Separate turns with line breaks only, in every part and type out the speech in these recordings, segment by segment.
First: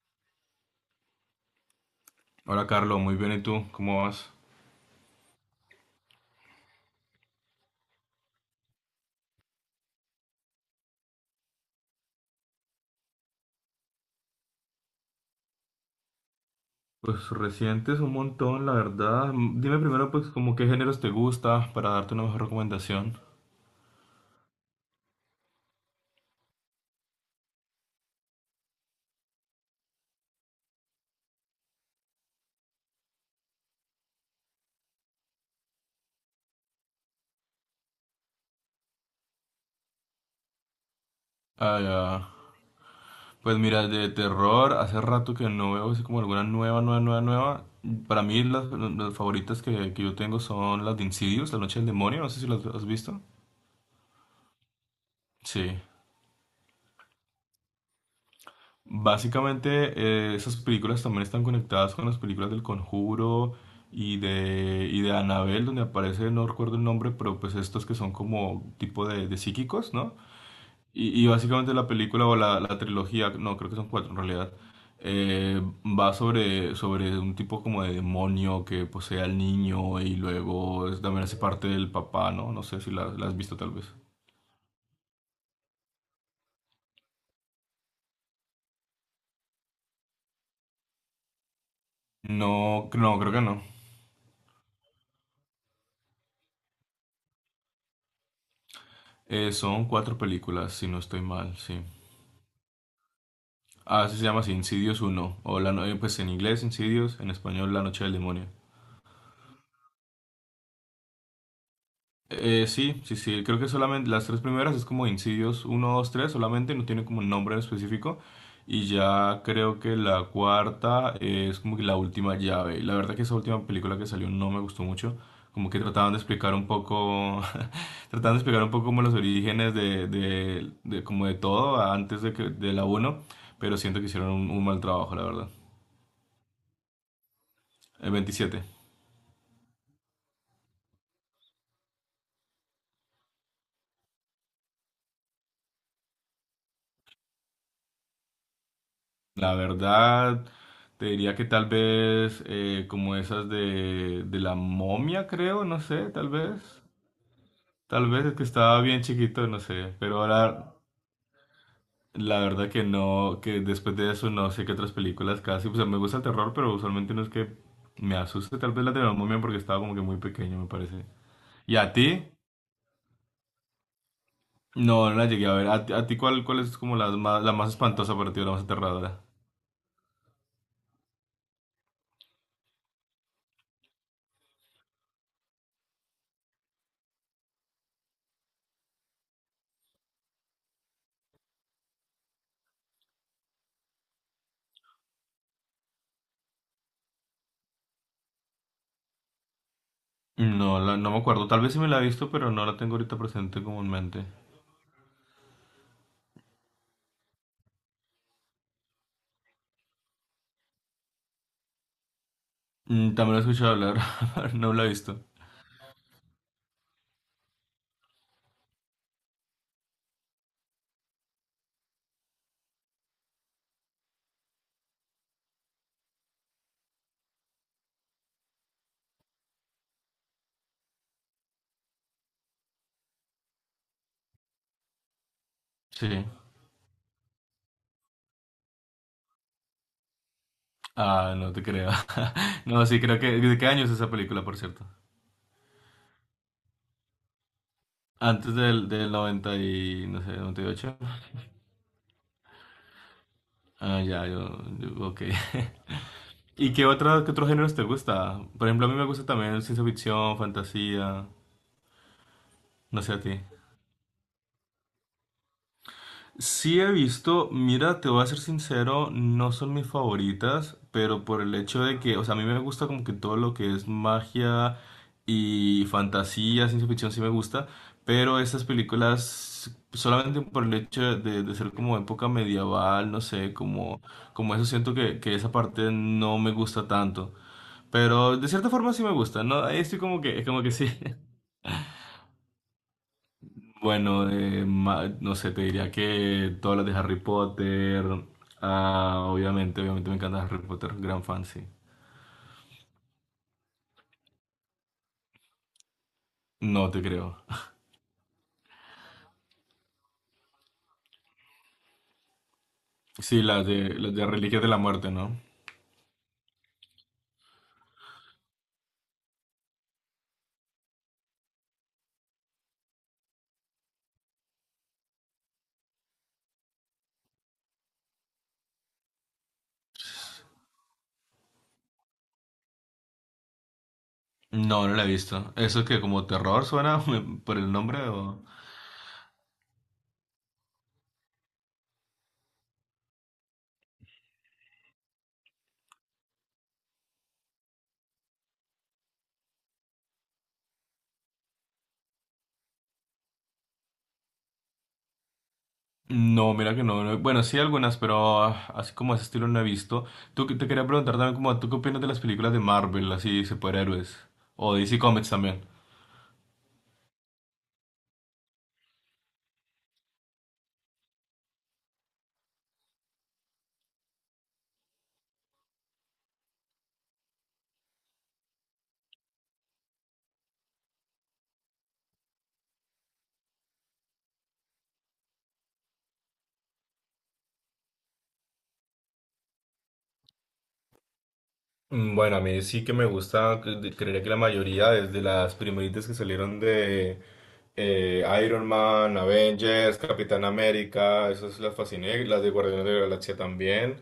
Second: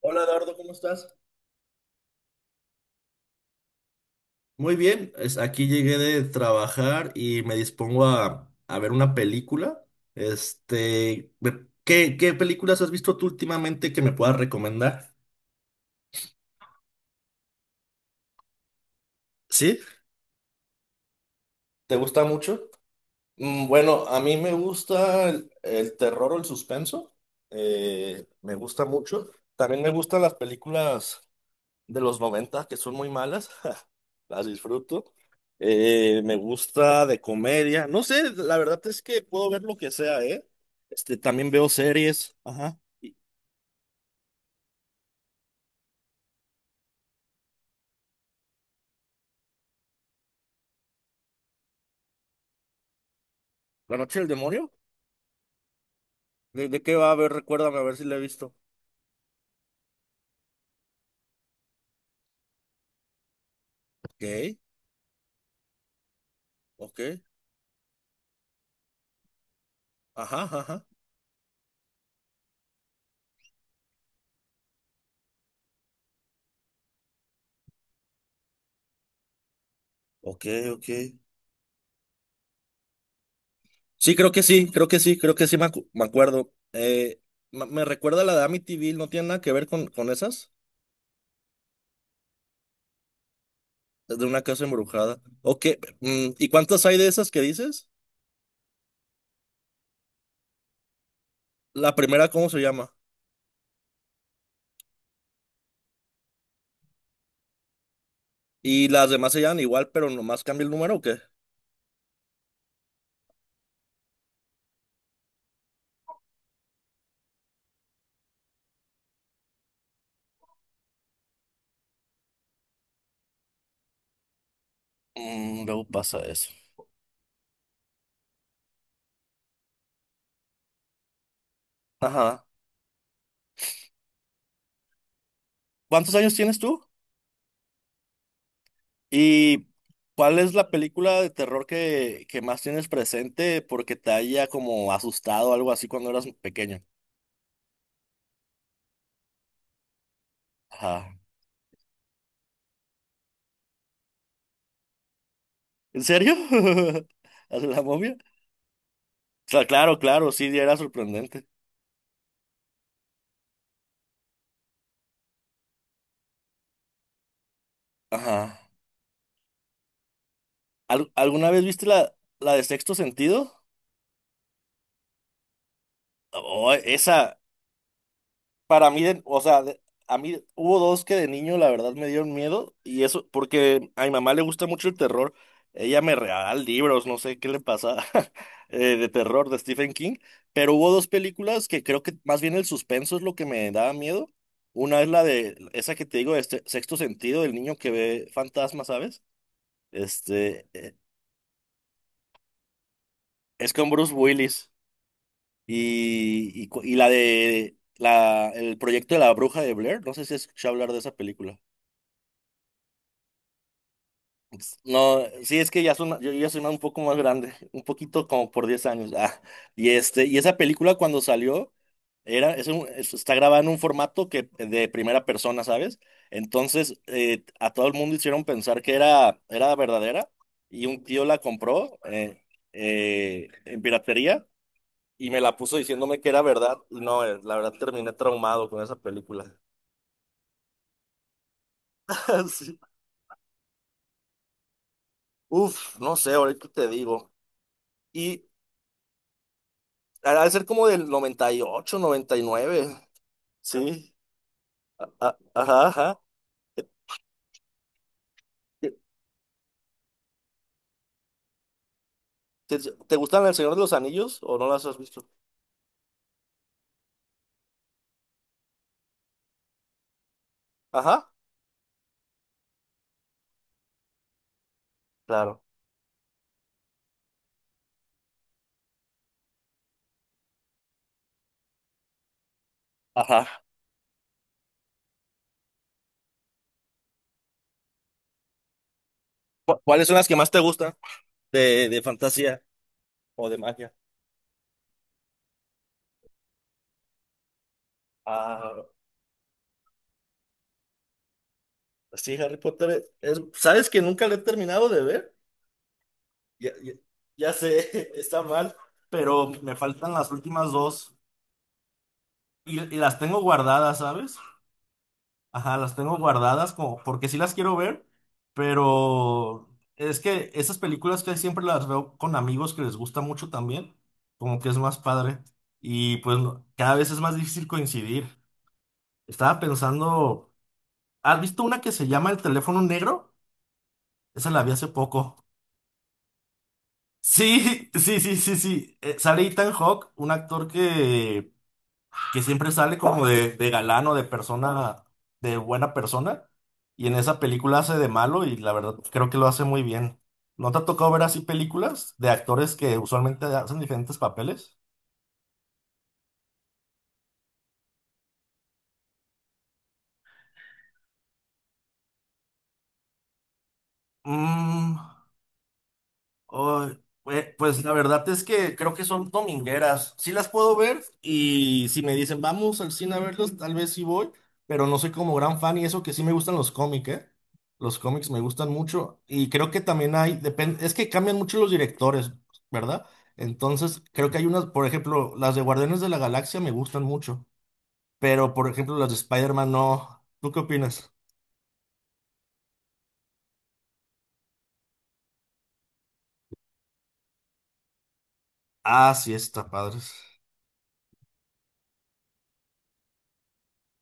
Hola Eduardo, ¿cómo estás?
Hola Carlos, muy bien. ¿Y tú? ¿Cómo vas?
Muy bien, aquí llegué de trabajar y me dispongo a ver una película. Este, ¿qué películas has visto tú últimamente que me puedas recomendar?
Pues recientes un montón, la verdad.
¿Sí?
Dime primero pues como qué géneros te gusta para
¿Te
darte
gusta
una mejor
mucho?
recomendación.
Bueno, a mí me gusta el terror o el suspenso. Me gusta mucho. También me gustan las películas de los 90 que son muy malas, las disfruto. Me gusta de comedia. No sé, la verdad es que puedo ver lo que sea, ¿eh? Este, también veo
Ah, ya.
series. Ajá.
Pues mira, de terror, hace rato que no veo así como alguna nueva, nueva, nueva, nueva. Para mí las favoritas que yo tengo son las de Insidious, La Noche del Demonio, no sé si las has visto.
¿La noche del demonio?
Sí.
¿De qué va a ver? Recuérdame a ver si la he visto.
Básicamente, esas películas también están conectadas con las películas del Conjuro y
Ok,
y de Annabelle, donde aparece, no recuerdo el
ok.
nombre, pero pues estos que son como tipo de psíquicos, ¿no?
Ajá, ajá.
Y básicamente la película o la trilogía, no, creo que son cuatro en realidad, va sobre un tipo como de demonio que posee al niño y
Ok, ok.
luego también hace parte del papá, ¿no? No sé si la has visto tal vez.
Sí, creo que sí, creo que sí, creo que sí me, me acuerdo. Me recuerda a la de Amityville, ¿no tiene nada que ver con esas?
No, no, creo que no.
Es de una casa embrujada. Ok, ¿y cuántas hay de esas que dices?
Son cuatro películas, si no estoy mal, sí.
La primera, ¿cómo se llama?
Ah, eso se llama así, Insidious uno. O la pues en inglés Insidious, en español La Noche del Demonio.
Y las demás se llaman igual, pero nomás cambia el número, ¿o qué?
Sí, sí, sí, creo que solamente las tres primeras es como Insidious uno dos tres, solamente no tiene como un nombre en específico. Y ya creo que la cuarta es como que la última llave. La verdad que esa última película que salió no me gustó mucho.
Mm,
Como que
luego
trataban de
pasa eso.
explicar un poco, trataban de explicar un poco como los orígenes de como de todo antes de,
Ajá.
que, de la uno, pero siento que hicieron un mal trabajo, la verdad.
¿Cuántos años tienes tú?
El 27.
¿Y cuál es la película de terror que más tienes presente porque te haya como asustado o algo así cuando eras pequeño?
La verdad, te
Ajá.
diría que tal vez como esas de la momia, creo, no
¿En
sé, tal
serio?
vez.
¿Hace la
Tal
momia?
vez es que estaba bien chiquito, no sé.
Claro,
Pero
claro, sí,
ahora,
era sorprendente.
la verdad que no, que después de eso no sé qué otras películas casi. O sea, me gusta el terror, pero usualmente no es que me asuste.
Ajá.
Tal vez la de la momia porque estaba como que muy pequeño, me parece.
¿Alguna vez
¿Y
viste
a
la,
ti?
la de Sexto Sentido?
No, no la llegué a ver. A ti cuál, cuál
Oh,
es como
esa.
la más espantosa para ti o la más
Para mí,
aterradora?
o sea, a mí hubo dos que de niño la verdad me dieron miedo y eso porque a mi mamá le gusta mucho el terror. Ella me regala libros, no sé qué le pasa de terror de Stephen King, pero hubo dos películas que creo que más bien el suspenso es lo que me daba miedo. Una es la de esa que te digo, este Sexto Sentido, del niño que ve fantasmas, ¿sabes? Este
No,
eh,
no me acuerdo. Tal vez sí me la he visto, pero no la tengo ahorita presente
es
como
con
en
Bruce
mente.
Willis y, el proyecto de la bruja de Blair, no sé si has escuchado hablar de esa película.
También lo he escuchado hablar, no
Pues,
lo he
no,
visto.
sí, es que ya soy, yo ya soy más- un poco más grande, un poquito como por 10 años. Ah, y este, y esa película cuando salió, era, es un- es- está grabada en un formato que, de primera persona, ¿sabes? Entonces, a todo el mundo hicieron pensar que era verdadera, y un tío la compró en piratería y me la puso diciéndome
Sí.
que era verdad. Y no, la verdad terminé traumado con esa película.
Ah, no te creo.
Sí.
No, sí, creo que... ¿De qué año es esa película, por cierto?
Uf, no sé, ahorita te digo.
Antes del, del 90 y... no
Ha
sé,
de
noventa
ser
y
como
ocho
del noventa y 99.
Ah,
Sí.
ya, yo... ok.
Ajá, ajá.
¿Y qué, otra, qué otros géneros te gusta? Por ejemplo, a mí me gusta también ciencia ficción, fantasía,
¿Te, te-
no sé
te
a ti.
gustan El Señor de los Anillos o no las has visto?
Sí he visto, mira, te voy a ser sincero, no son mis favoritas, pero
Ajá,
por el hecho de que, o sea, a mí me gusta como que todo lo que es magia
claro.
y fantasía, ciencia ficción sí me gusta, pero estas películas solamente por el hecho de ser como época medieval, no sé,
Ajá.
como, como eso siento que esa parte no me gusta tanto, pero de cierta forma sí me gusta, ¿no? Ahí estoy
¿Cuáles son las que más te
como que sí.
gustan de fantasía o de magia?
Bueno, no sé, te diría que todas las de Harry Potter.
Ah,
Ah, obviamente, obviamente me encanta Harry Potter, gran fan, sí.
sí, Harry Potter. ¿Sabes que nunca lo he terminado de ver? Ya,
No
ya-
te creo.
ya sé, está mal, pero me faltan las últimas dos y las tengo
Sí,
guardadas,
las de
¿sabes?
Reliquias de la Muerte, ¿no?
Ajá, las tengo guardadas como porque sí las quiero ver, pero es que esas películas que siempre las veo con amigos que les gusta mucho también, como que es más padre y pues cada vez es más difícil coincidir. Estaba pensando, ¿has visto una que se llama El teléfono negro? Esa la vi
No,
hace
no la he
poco.
visto. ¿Eso es que como terror suena por el
Sí,
nombre
sí, sí,
o...?
sí, sí. Sale Ethan Hawke, un actor que siempre sale como de galán o de persona, de buena persona, y en esa película hace de malo y la verdad pues, creo que lo hace muy bien. ¿No te ha tocado ver así películas de actores que usualmente hacen diferentes papeles?
No, mira que no. Bueno, sí algunas, pero así como ese estilo no he visto. Tú te quería preguntar también como, ¿tú qué opinas de las películas de Marvel, así, superhéroes? O
Mm,
DC Comics también.
Ay, pues la verdad es que creo que son domingueras. Sí las puedo ver y si me dicen vamos al cine a verlos, tal vez sí voy, pero no soy como gran fan y eso que sí me gustan los cómics, ¿eh? Los cómics me gustan mucho y creo que también hay, depende, es que cambian mucho los directores, ¿verdad? Entonces creo que hay unas, por ejemplo, las de Guardianes de la Galaxia me gustan mucho, pero por ejemplo las de Spider-Man no. ¿Tú qué opinas?
Bueno, a mí sí que me gusta, creería que la mayoría, desde las primeritas que salieron de Iron
Ah,
Man,
sí, está
Avengers,
padres.
Capitán América, esas las fasciné, las de Guardianes de la Galaxia también.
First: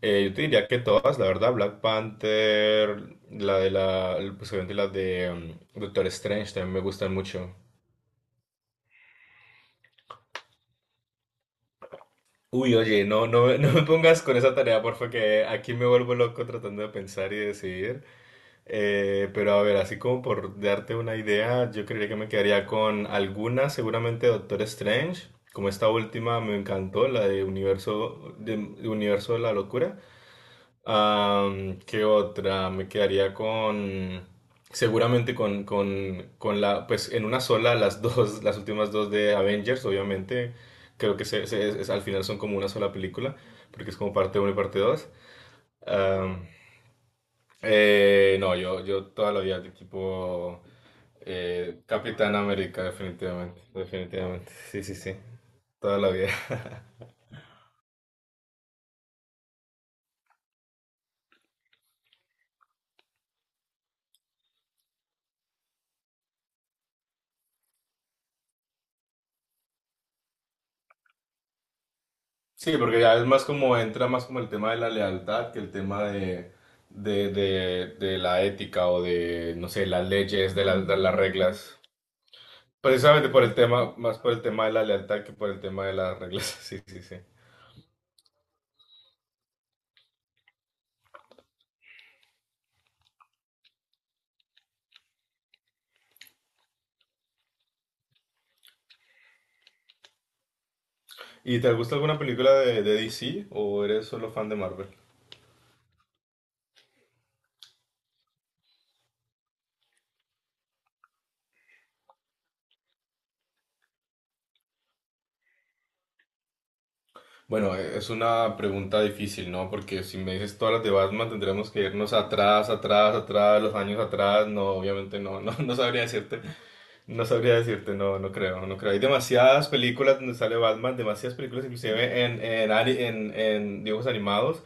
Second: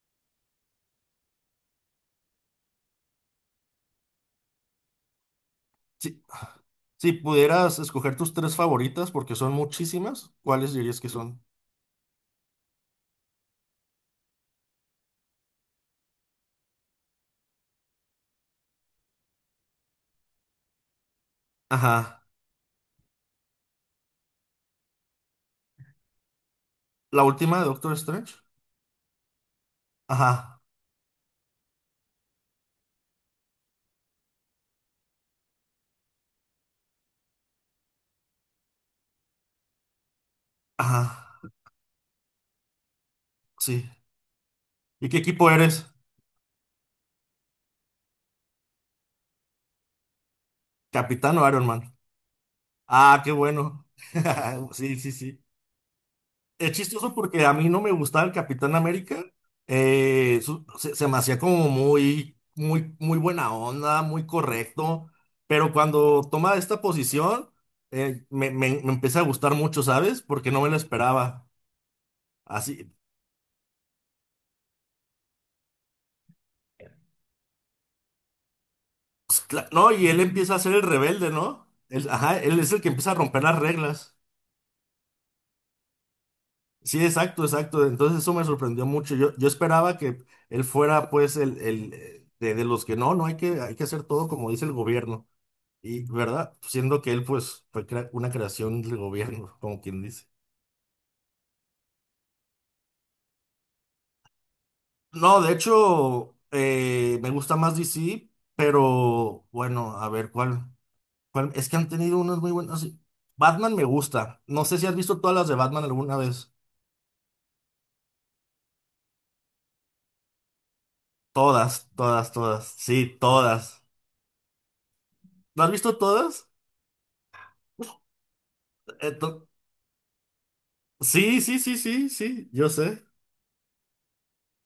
Yo te diría que todas, la verdad, Black Panther, la de la, pues obviamente las de Doctor
Si,
Strange también me gustan
si
mucho.
pudieras escoger tus tres favoritas, porque son muchísimas, ¿cuáles dirías que son?
Uy, oye, no, no, no me pongas con esa tarea, porfa, que aquí me vuelvo loco tratando de pensar y decidir. Pero a ver, así como por darte una idea, yo creería que
Ajá.
me quedaría con alguna, seguramente Doctor Strange, como esta última me encantó,
La
la
última de Doctor Strange.
De Universo de la Locura.
Ajá.
Am, ¿qué otra? Me quedaría con, seguramente con la, pues en una sola las dos, las últimas dos de Avengers, obviamente,
Ajá.
creo que al final son como una sola película,
Sí.
porque es como parte uno y parte dos.
¿Y qué equipo eres?
Eh, no, yo toda la vida de tipo
¿Capitán o Iron Man?
Capitán América,
Ah, qué
definitivamente,
bueno.
definitivamente, sí, sí,
Sí, sí,
sí,
sí.
toda la vida.
Es chistoso porque a mí no me gustaba el Capitán América. Se me hacía como muy, muy, muy buena onda, muy correcto. Pero cuando toma esta posición, me empieza a gustar mucho, ¿sabes? Porque no me lo esperaba.
Sí,
Así,
porque ya es más como, entra más como el tema de la lealtad que el tema de la ética o
pues,
de, no sé,
no, y
las
él empieza
leyes,
a ser el
de las
rebelde, ¿no?
reglas.
Él, ajá, él es el que empieza a
Precisamente
romper
por el
las
tema,
reglas.
más por el tema de la lealtad que por el tema de las reglas, sí, sí,
Sí,
sí.
exacto, exacto. Entonces eso me sorprendió mucho. Yo esperaba que él fuera, pues, de los que no hay que hacer todo como dice el gobierno. Y, ¿verdad? Siendo que él, pues, fue una creación del gobierno, como quien dice.
¿Y te gusta alguna película de DC o eres solo fan de Marvel?
No, de hecho, me gusta más DC, pero bueno, a ver cuál, cuál. Es que han tenido unas muy buenas. Sí. Batman me gusta. No sé si has visto todas las de Batman alguna vez.
Bueno, es una pregunta difícil, ¿no? Porque si me dices todas las de Batman, tendremos que
Todas,
irnos
todas, todas.
atrás, atrás,
Sí,
atrás, los
todas.
años atrás. No, obviamente no, no,
¿No has
no
visto
sabría decirte,
todas?
no sabría decirte, no, no creo, no creo. Hay
Eh,
demasiadas películas donde sale Batman, demasiadas
Sí, sí,
películas,
sí, sí,
inclusive
sí, yo
en,
sé.
en dibujos animados,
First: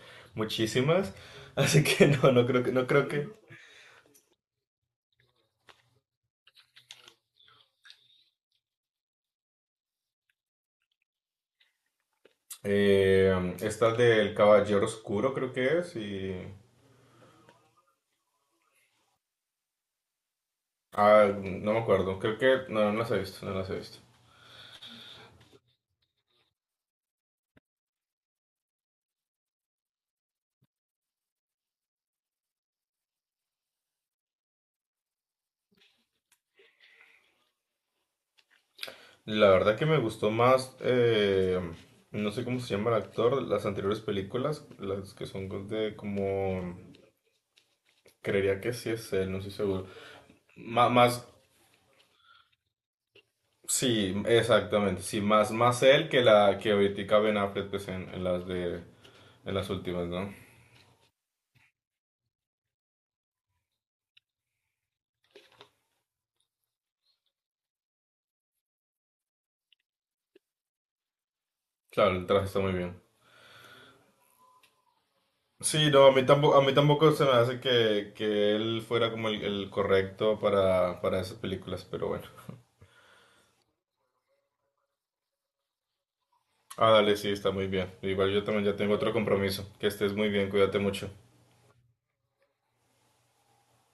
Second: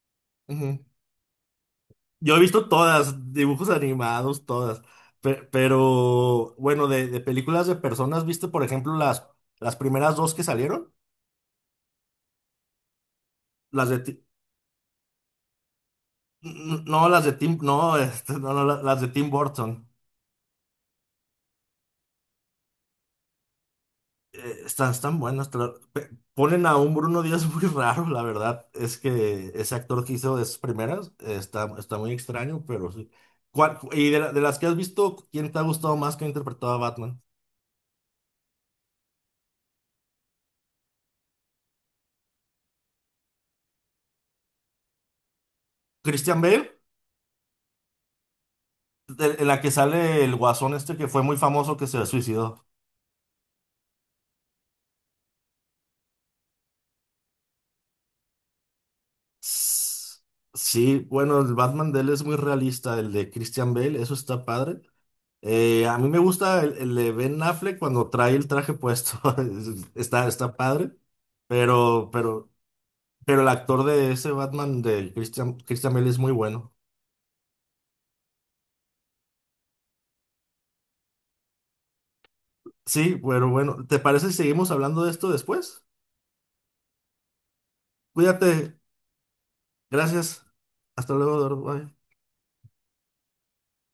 Ujú.
muchísimas. Así que no,
Yo he
no creo
visto
que, no creo que.
todas, dibujos animados, todas. Pero, bueno, de películas de personas, ¿viste, por ejemplo, las primeras dos que salieron? Las
Esta
de
del Caballero Oscuro, creo que es, y.
no, las de Tim, no, este, no, no, las de Tim Burton.
Ah, no me acuerdo, creo que. No, no las he visto, no las he visto.
Están buenas. Pero ponen a un Bruno Díaz muy raro, la verdad. Es que ese actor que hizo de esas primeras está muy extraño, pero sí. De las que has visto, ¿quién te ha gustado más que ha interpretado a Batman?
La verdad que me gustó más, no sé cómo se llama el actor, las anteriores películas, las que son de
¿Christian Bale?
como, creería que sí es él,
de-
no
en
estoy
la que
seguro.
sale el guasón este que fue
Más,
muy famoso que se suicidó.
sí, exactamente, sí, más, más él que la que ahorita Ben Affleck pues, en las de, en las últimas,
Sss,
¿no?
Sí, bueno, el Batman de él es muy realista, el de Christian Bale, eso está padre. A mí me gusta el de Ben Affleck cuando trae el traje puesto, está padre, pero,
Claro, el traje
pero,
está muy bien.
pero el actor de ese Batman de Christian,
Sí,
Christian
no,
Bale es muy
a
bueno.
mí tampoco se me hace que él fuera como el correcto para esas películas, pero bueno.
Sí, pero bueno, ¿te parece si seguimos hablando de esto después?
Ah, dale, sí, está muy bien. Igual yo también ya
Cuídate,
tengo otro compromiso. Que estés muy
gracias,
bien, cuídate mucho.
hasta luego, Doro, bye.